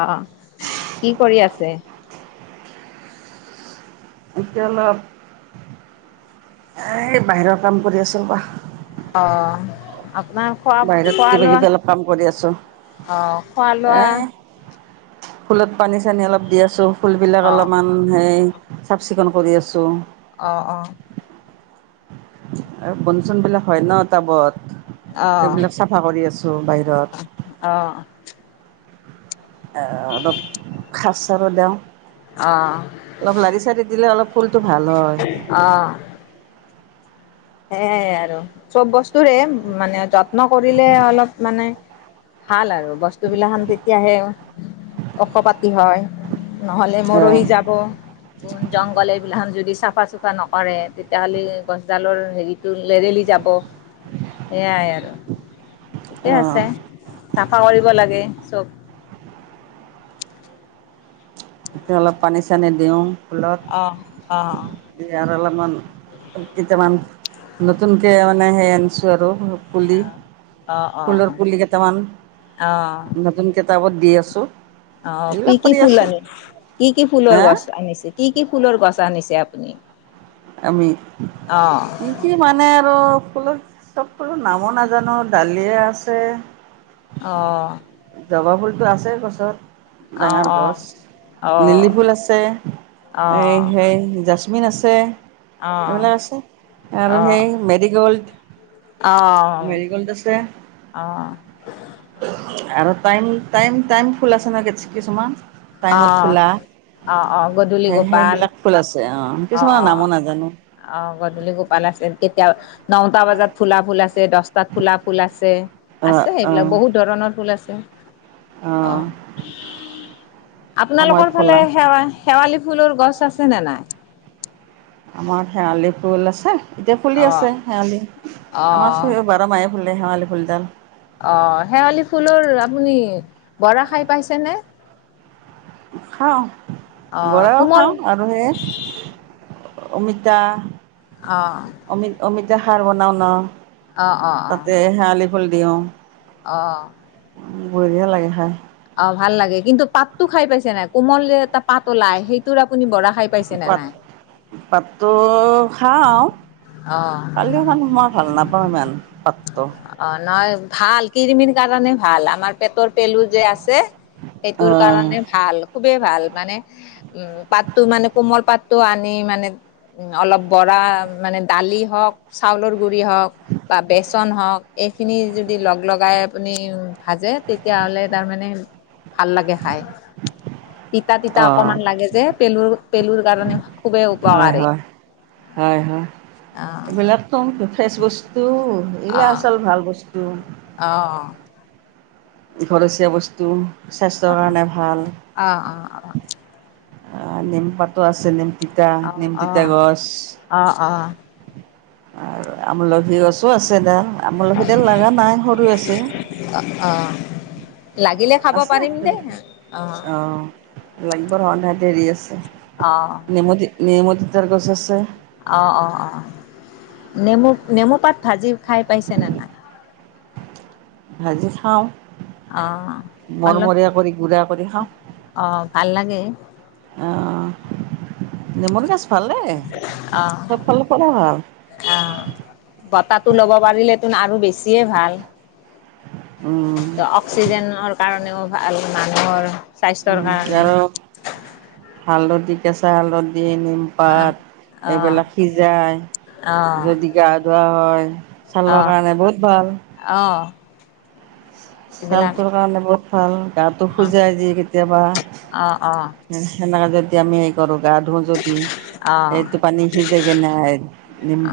আহ কি কৰি আছে এতিয়া অলপ এ বাহিৰৰ কাম কৰি আছো বা অঁ আপোনাৰ খোৱা বাহিৰত খোৱা কিবা লোৱা কিবি অলপ কাম কৰি আছোঁ অঁ খোৱা লোৱা এই ফুলত পানী চানী অলপ দি আছো ফুলবিলাক অ', অলপমান সেই চাফ চিকুণ কৰি আছো আহ অ আৰু বন চন বিলাক হয় ন টাবত অ', অ', সেইবিলাক চাফা কৰি আছো বাহিৰত অ', অলপ খাজ চাৰো দাম অলপ লাৰি চাৰি দিলে অলপ ফুলটো ভাল হয় সেয় আৰু চব বস্তুৰে মানে যত যন্তন কৰিলে অলপ মানে ভাল আৰু বস্তুবিলাখ তেতিয়াহে ঔখপাতি হয় নহ'লে অঁ মৰহি যাব বন জংঘল এইবিলাক যদি চাফা চুফা নকৰে তেতিয়াহ'লে গছডালৰ হেৰিটো লেৰেলি যাব সেয়াই আৰু ঠিকেই অঁ আছে চাফা কৰিব লাগে চব তেতিয়া অলপ পানী চানী দিওঁ ফুলত অ', অ', ইয়াৰ অলপ অমান কেইটামান নতুনকে মানে হেৰি আনিছো আৰু পুলি অ', অ', অ', ফুলৰ পুলি কেইটামান অ', নতুন কেইটাবত দি আছোঁ অ', কি এইবিলাক কি কৰি ফুল আছোঁ আনি কি কি ফুলৰ হা গছ আনিছে, কি কি ফুলৰ গছ আনিছে আপুনি। আমি অ', কি কি মানে আৰু ফুলৰ, চব ফুলৰ নামো নাজানো, দালিয়া আছে, অ'। জবা ফুলটো আছে গছত। অ', ডাঙৰ অ', গছ, অ', অ', লিলি ফুল আছে, অ', অ', অ', এই-হেই জেছ মিন আছে এইবিলাক আছে। আৰু সেই মেৰিগ'ল্ড, অ', মেৰিগ'ল্ড আছে। অ', আৰু টাইম, টাইম-টাইম ফুল আছে নহয় কেছ-কিছুমান। অ', অ' অ', গধূলি সেই গোপাল, সেইবিলাক ফুল আছে অঁ অ' কিছুমানৰ নামো অ', নাজানো অ', গধূলি গোপাল আছে, কেতিয়া নওটা বজাত ফুলা ফুল আছে, দছ তাত ফুলা ফুল আছে। অ', আছে এইবিলাক, অ', বহুত ধৰণৰ ফুল আছে। অ অ'। সময়ত আপোনালোকৰ ফালে ফলাম। শেৱা-শেৱাল লি ফুলৰ গছ আছে নে নাই? আমাৰ শেৱালি ফুল আছে। এতিয়া ফুলি অ আছে শেৱালি, অ আমাৰ চই-বাৰ মাহে ফুলে শেৱালি। ফুলদাল অ', শেৱালি ফুলৰ আপুনি বৰা খাই পাইছেনে? খাওঁ। অ বৰাও কোমল খাওঁ আৰু সেই অমিতা, অ অমিত-অমিতা। খাৰ বনাও ন। অ অ অ তাতে শেৱালি ফুল পিওঁ। অ'। বঢ়িয়া লাগে খাই। অ', ভাল লাগে, কিন্তু পাতটো খাই পাইছে নাই, কোমল যে এটা পাত ওলাই সেইটোৰ আপুনি বৰা খাই পাইছেনে নাই? পাততো খাওঁ, অ খালেও মানে মই ভাল নাপাওঁ ইমান, পাততো। অ নহয় ভাল কিৰিমিৰ কাৰণে ভাল আমাৰ পেটৰ পেলু যে আছে। সেইটোৰ অ', কাৰণে ভাল খুবেই ভাল। মানে উম, পাতটো মানে কোমল পাত টো আনি মানে উ অলপ। বৰা মানে দালি হওক চাউলৰ গুৰি হওক বা বেচ ন হওক এইখিনি যদি লগ লগাই আপুনি ভাজে তেতিয়াহ'লে তাৰমানে। ভাল লাগে খাই তিতা-তিতা অ', অকমান লাগে যে পেলুৰ পেলুত কাৰণে। খুবেই উপকাৰী। হয়-হয় অ এইবিলাকটোন ফ্ৰেচ বস্তু। অ এইগিলাক আচল ভাল বস্তু অ, ঘৰচীয়া বস্তু। অ অ স্বাস্থ্যৰ কাৰণে অ ভাল। নিম পাটো আছে নিম, তিতা অ অ নিমতিতা অ গছ। অ', অ', আৰু আমলখি গছো আছে। দা আমালখি দল লগা নাই সৰু আছে। অ', লাগিলে খাব আছে পাৰিম দেই অ লাগিব সন্ধা দেৰি আছে অ', নেমতি নেম। যাৰ গছ আছে। অ-অ-অ, নেমু-নেমু পাত ভাজি খাই পাইছেনে নাই। ভজি খাও। অহ অলপ গুড়া কৰি খাওঁ অ ভাল লাগে। নিমৰ গছ ভালে অ', চবফালে পৰা ভাল। তটো ল'ব পাৰিলেতন আৰু বেছিয়ে ভাল। ত অক্সিজেনৰ কাৰণেও ভাল মানুহৰ, স্বাস্থ্যৰ কাৰণে আৰু হালধি কেঁচা হালধি। অ', নিমপাত অ', এইবিলাক সিজাই অ', যদি গা ধোৱা হয় ছালৰ অ', কাৰণে বহুত ভাল। অ', এইবিলাক ছালটোৰ কাৰণে বহু ভাল গাটো অ', শুজাই দি কেতিয়াবা অ', অ', সেনেকা যদি। এতিয়া আমি হেই কৰোঁ। গা ধো যদি সেইটো পানী সিজে কি নাই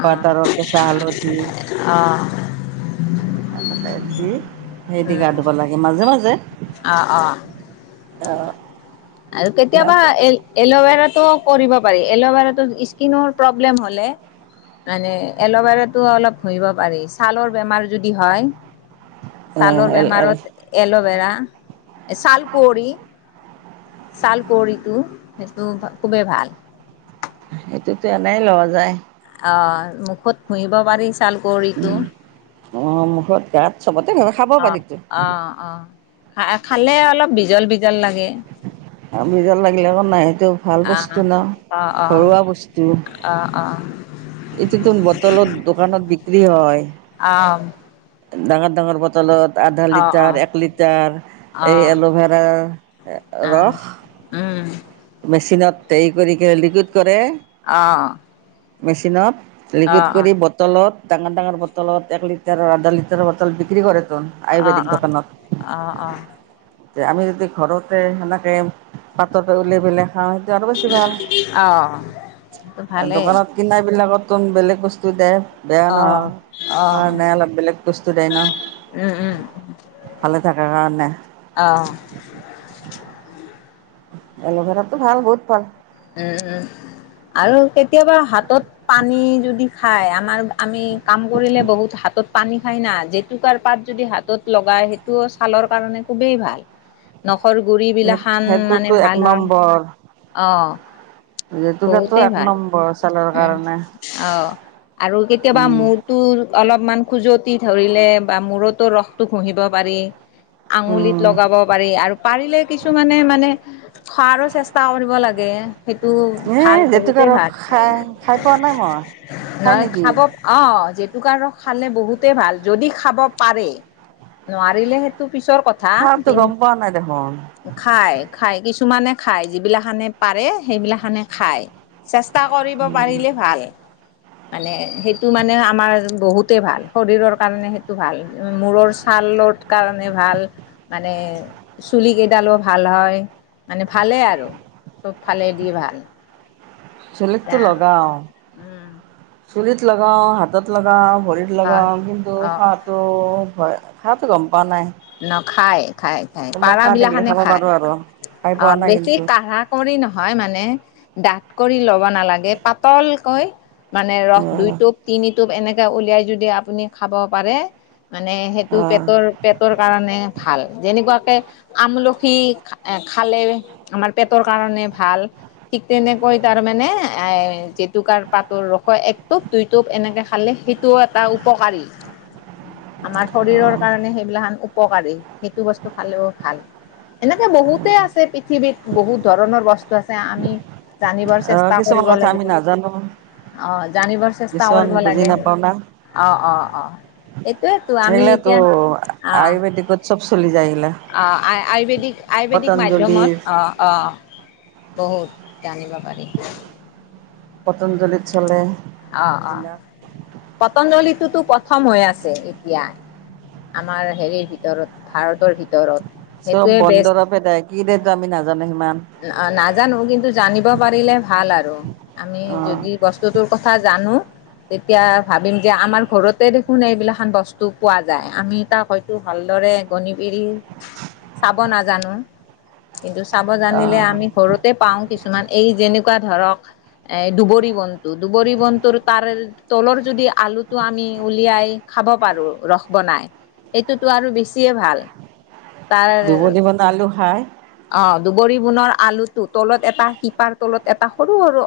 অ', আৰু কেঁচা হালধি অ', অ', দি সেই দি গা উম ধুব লাগে । মাজে, মাজে অ, অ অহ। আৰু কেতিয়াবা এ এল'ভেৰা কৰিব পাৰি এল'ভেৰাত স্কিনৰ প্ৰব্লেম হ'লে মানে এল'ভেৰাতটো অলপ ঘহিব পাৰি ছালৰ বেমাৰ যদি হয়। অ' ছালৰ এল এল বেমাৰত এল'ভেৰা ছাল কুঁৱৰী । ছালকঁৱৰীটো সেইটো খুবেই ভাল। সেইটোতো এনেই লোৱা যায়। অ মুখত ঘুহিব পাৰিছ। উম, অ মুখত তাতছ চবতে নাখাব পানীতো। খ খালে অলপ বেছি বিজল বিজয় লাগে। আমি যেন লাগিলে অক নাইতো ভাল বস্তু অ', নহ অ', অ'। ঘৰুৱা বস্তু। অ', অ', এইটো তোন বটলত দোকানত বিক্ৰী হয়। অ', ডাঙৰ ডাঙৰ বটলত। আধা লিটাৰ অ', এক লিটাৰ এই অ'। এল'ভেৰাৰ আহ ৰস। উম মেচিনত দেৰি কৰি লিকুইড কৰে অহ। মেচিনত। লিকুইড কৰি বটলত ডাঙৰ ডাঙৰ বটলত এক লিটাৰ আধা লিটাৰৰ বটল বিক্ৰী কৰে। অ আয়ুৰ্বেদিক অ দোকানত। অ অ আমি যদি ঘৰতে সেনেকে পাটৰ। [unintelligible] অহ সেইটো আৰু বেছি ভাল আহ এতো ভালেই দোকানত কিনাই বিলাকত। কঙ বেলেগ বস্তু দে বেয়া অ নহয় অ কাৰণে অলপ বেলেগ বস্তু দে নহ উম উম ভালে থাকাৰ কাৰণে। অ এল'ভেৰাতো ভাল বহুত ভাল। উম উম আৰু কেতিয়াবা হাতত পানী যদি খাই আমাৰ। আমি কাম কৰিলে বহুত হাতত পানী খাই না জেতুকাৰ পাত যদি হাতত লগাই সেইটো ছালৰ কাৰণে খুবেই ভাল ন খৰ গুৰি বিিলাক খান মানে সেইটোতো এক ভাল হয় নম্বৰ অ জেতুকাটো বহুতে এক ভাল নম্বৰ ছালৰ উম কাৰণে অ আৰু কেতিয়াবা উম মোৰতো অলপ ইমান খুজতি ধৰিলে বা মূৰতৰতো ৰসটো ঘুঁহিব পাৰি আঙুলিত উম লগাব পাৰি আৰু পাৰিলে কিছুমানে মানে খোৱাৰো চেষ্টা কৰিব লাগে সেইটো এ ভাল জেতুক বহুতেই আৰু ভাল। খাই খাই পোৱা নাই মই খাই নেকি টুকাৰ ৰস খালে বহুতেই ভাল যদি খাব পাৰে নোৱাৰিলেহেইটো পিছৰ কথা খাৰটো গম পোৱা নাই দেখোন কিন্ত খাই খাই কিছু কিছুমানে খায় যিবিলাখানে পাৰে সেইবিলাকখানে খায় চেষ্টা কৰিব পাৰিলে ভাল মানে সেইটো মানে আমাৰ বহুতে ভাল শৰীৰৰ কাৰণে সেইটো ভাল মূৰৰ ছালৰ কাৰণে ভাল মানে চুল কেইডালো ভাল হয় মানে ভালেই আৰু চবফালে দি ভাল চলটো এতিয়া লগ গাও উম চুৰিত লগাওঁ হাতত লগাওঁ ভৰিত অ লগাম কিন্তু অ হাঁহটো হয় খটো গ'ম পোৱা নাই ন খাই খাই খাই কোনোবা পাৰ খা দেখিলে বিলাখানে খাব খায় পাৰো আৰু খাই অ পোৱা নাই বেছি কিন্তু কাঢ়া কৰি নহয় মানে ডাঁত কৰি ল নালাগে পাতল কয় মানে ৰস অ', দুইটোপ তিনি এনেকে উলাই য আপুনি খাব পাৰে মানে সেইটো অ', পেটৰ পেট ভাল যেনেকুৱাকে আমলখি খালে আমাৰ পেটৰ কাৰণে ভাল ঠিক তেনেকৈ তাৰ মানে এ জেতুকাৰ পাতৰ ৰসৈ এক টোপ দুই টোপ এনেকে খালে এটা উপকাৰী আমাৰ শৰৰ অ', কাৰণে সেইবিলাক উপকাৰী সেইটো বস্তু খালেও ভাল এনেকে বহুতেই আছে পৃথিৱীত বহুত ধৰণৰ বস্তু টো আছে আমি জানিবৰ অ', চেষ্টা কিছুমান কৰিব কথা লাগিব আমি নাজানো অ জানিবৰ চেষ্টা কিছুমান কৰিব বুজি লাগে অ অ অ সেইটোয়েতো আমি এইলে তো এতিয়া অ', অ' আয় আয়ুৰ্বেদিকআয়ুৰ্বেদিক মাধ্যমত পতঞ্জলিৰ অ' অ'। বহুত, জানিব পাৰি। পটঞ্জলিত চলে, অ অ এইবিলাক। পতঞ্জলিটোতো প্ৰথম হৈ আছে, এতিয়া আমাৰ হেৰিৰ ভিতৰত ভাৰতৰ ভিতৰত। চব সেইটোৱে বন বেষ্ট দৰপেদায় কি দেটো আমি নাজানো সিমান। অ' নাজানো কিন্তু জানিব পাৰিলে ভাল আৰু আমি অ', যদি বস্তুটোৰ কথা আনো, তেতিয়া ভাবিম যে আমাৰ ঘৰতে দেখোন এইবিলাান বস্তু পোৱা যায়, আমি তাক হয়তো ভালদৰে গণ পৰি চাব নাজানো। কিন্তু চ [unintelligible] জানিলে অ', আমি ঘৰুতে পাও কিছুমান কিছুমান এই যেনেকুৱা ধৰক এ-দুবৰি বনটো, দুবৰি বনটোুৰ তাৰ-তলৰ যদি আলুটো আমি উলিয়াই খাব পাৰো ৰস বনাই এইটোতো আৰু বেছি [inaudible] আলু খাই অ' দুবৰি বুনৰ আলুটো তলত এটা শিপাৰ তলত এটা সৰু সৰু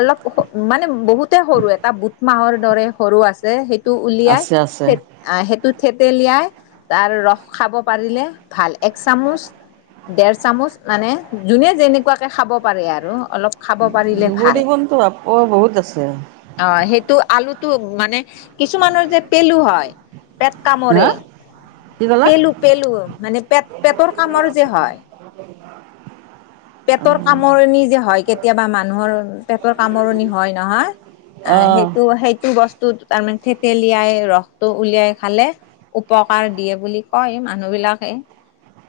অলপ মানে বহুতে সৰু এটা বুট মাহৰ দৰে সৰু আছে সেই টো উলিয়াই আছে আছে ।অ' সেইটোত- থেতেলিয়াই তাৰ ৰস খাব পাৰিলে ভাল এক চামুচ। দেৰ চামুচ মানে যোনে যেনেকুৱাকে খাব পাৰে আৰু অলপ খাব পাৰিলে ভাল দুবৰি বনটো আকৌ বহুত আছে -অ সেইটো আলুটো মানে, কিছুমানৰ যে পেলু হয় পেট কামৰে, হা কি ক'লা পেলু, পেলো, মানে পেট -পেটৰ কামৰ যে হয়। [unintelligible] পেটৰ কামৰণি যে হয় কেতিয়াবা মানুহৰ পেটৰ কামৰণি হয় নহয়, আহ অ', সেইটো-সেইটো বস্তু তাৰমানে থেতেেলিয়াই ৰসটো উলিয়াই খালে উপকাৰ দিয়ে বুলি কয় মানুহ বিিলাকে,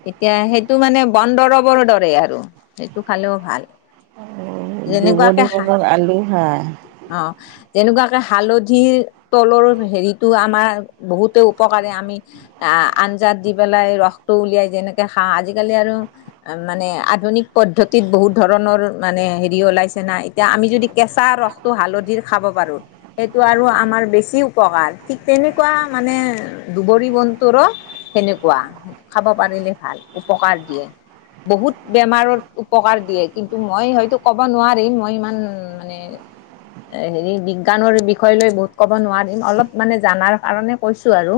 এতিয়া সেইটো মানে বন দৰৱৰ দৰে আৰু সেইটো খালেও ভাল। [unintelligible] যেনেকুৱাকে দুবৰি হা বজত আলু খা অ যেনেকুৱাকে হালধিৰ তলৰ হেৰিতটো আমাৰ বহুতে উপকাৰে আমি আহ-আঞ্জাত দি পেলাই ৰসটো উলিয়াই যেনেকে খাওঁ আজিকালি আৰু মানে আধুনিক পদ্ধতিত বহুত ধৰণৰ মানে হেৰি ওলাইছে না এতিয়া আমি যদি কেঁচা ৰসটো হালধিৰ খাব পাৰোঁ, সেইটো আৰু আমাৰ বেছি উপকাৰ ঠিক তেনেকুৱা মানে দবৰি বনটোুৰো সেনেকুৱ, খাব পাৰিলে ভাল উপকাৰ দিয়ে। বহুত বেমাৰৰ উপকাৰ দিয়ে কিন্তু মই হয়তো ক'ব নোৱাৰিম মই ইমান মানে- হেৰি-বিজ্ঞানৰ বিষয় লৈ বহুত ক'ব নোৱাৰিম অলপ মানে জানাৰ কাৰণে কৈছো আৰু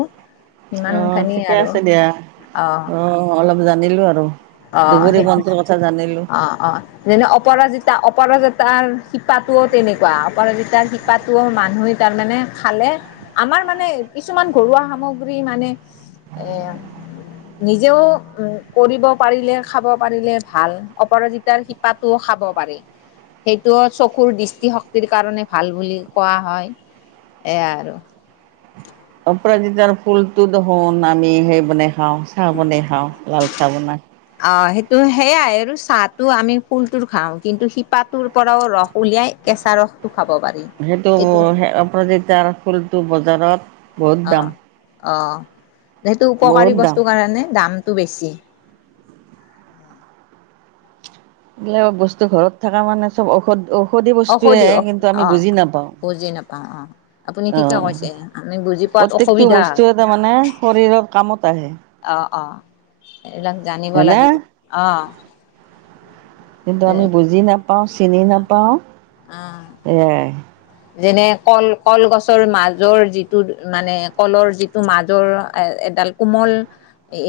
অ সিমানখিনি ঠিকে আৰু আছে দিয়া, অ- অলপ জানিলোঁ আৰু অ [unintelligible] দুবৰি বনটোৰ কথা জানিলোঁ। অ-অ যেনে অপৰাজিতা অপৰাজা তাৰ শিপাটোও তেনেকুৱা অপৰাজিতাৰ শিপাটোও মানুহে তাৰ মানে খালে আমাৰ মানে কিছুমান ঘৰুৱা সামগ্ৰী মানে-এ -নিজেও- উ- কৰিব পাৰিলে খাব পাৰিলে ভাল অপৰাজিতাৰ শিপাটো খাব পাৰি, সেইটো চকুৰ দৃষ্টিশক্তিৰ কাৰণে ভাল বুলি কোৱা হয় এ আৰু। [unintelligible] ৰাজিতাৰ ফুলটো ধ-হন আমি সেই মানে খাওঁ চাহ বনাই খাওঁ লাল চাহ বনাই তো সেয়াই আৰু চাহটো আমি ফুলটোৰ খাওঁ কিন্তু শিপাটোৰ পৰাও ৰস উলিয়াই কেঁচা ৰসটো খাব পাৰি। সেইটো আপোনাৰ যেতি ফুলটো ব দাৰৰত বহু দাম অঁ সেইটো বহুত উপকাৰী দাম। বস্তুৰ কাৰণে দাম টো বেছি বোলে বস্তু ঘৰত থকা মানে চব ঔষধ ঔধ ধ বস্তুৱে ঔষধি অ' কিন্তু আমি বুজি বুজি অ'। আপুনি নাপাওঁ ঠিকে আহ কৈছে আমি বুজি পোৱাত প্ৰত্য়েকটো অসুবিধা হয় বস্তু তাৰ মানে শৰীৰৰ কামত আহে অ অঁ এইবিলাক জানিব হয়নে? লাগিব অ কিন্তু আমি বুজি নাপাওঁ চিনি নাপাওঁ অ' এ যেনে কল কলগছৰ মাজৰ যিটো মানে কলৰ যিটো মাজৰ এডাল কোমল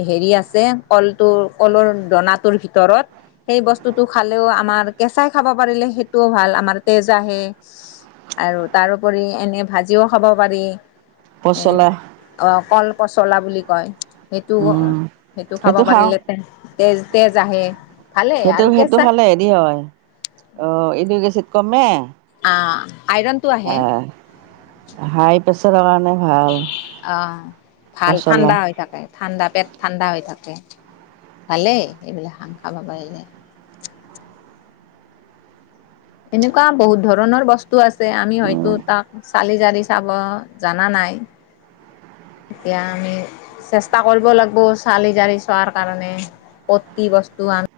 হেৰি আছে কলটো কলৰ দনাটোৰ ভিতৰত সেই বস্তুটো খালেও আমাৰ কেঁচাই খাব পাৰিলে সেইটোও ভাল আমাৰ তেজ আহে আৰু তাৰপৰি এনে ভাজিও খাব পাৰি এ পচলা অ কল পচলা বুলি কয় সেইটো উম সেইটো খাব পাৰিলে তে তেজ তেজ আহে ভালেই সেইটো আৰু সেইটো কেঁচা খালে হেৰি হয় অ কমে অ আইৰণটো আহে হাই পছ অ ভাল পচলা ঠাণ্ডা হৈ থাকে ঠাণ্ডা পেট ঠাণ্ডা হৈ থাকে ভালেই এইবিলাক হাং খাব পাৰিলে এনেকুৱা বহুত ধৰণৰ বস্তু ো আছে আমি হয়তো উম তাক চালি জাৰি চাব জাননা নাই এতিয়া আমি চেষ্টা কৰিব লাগিব চালি জাৰি চোৱাৰ কাৰণে ক বস্তু আম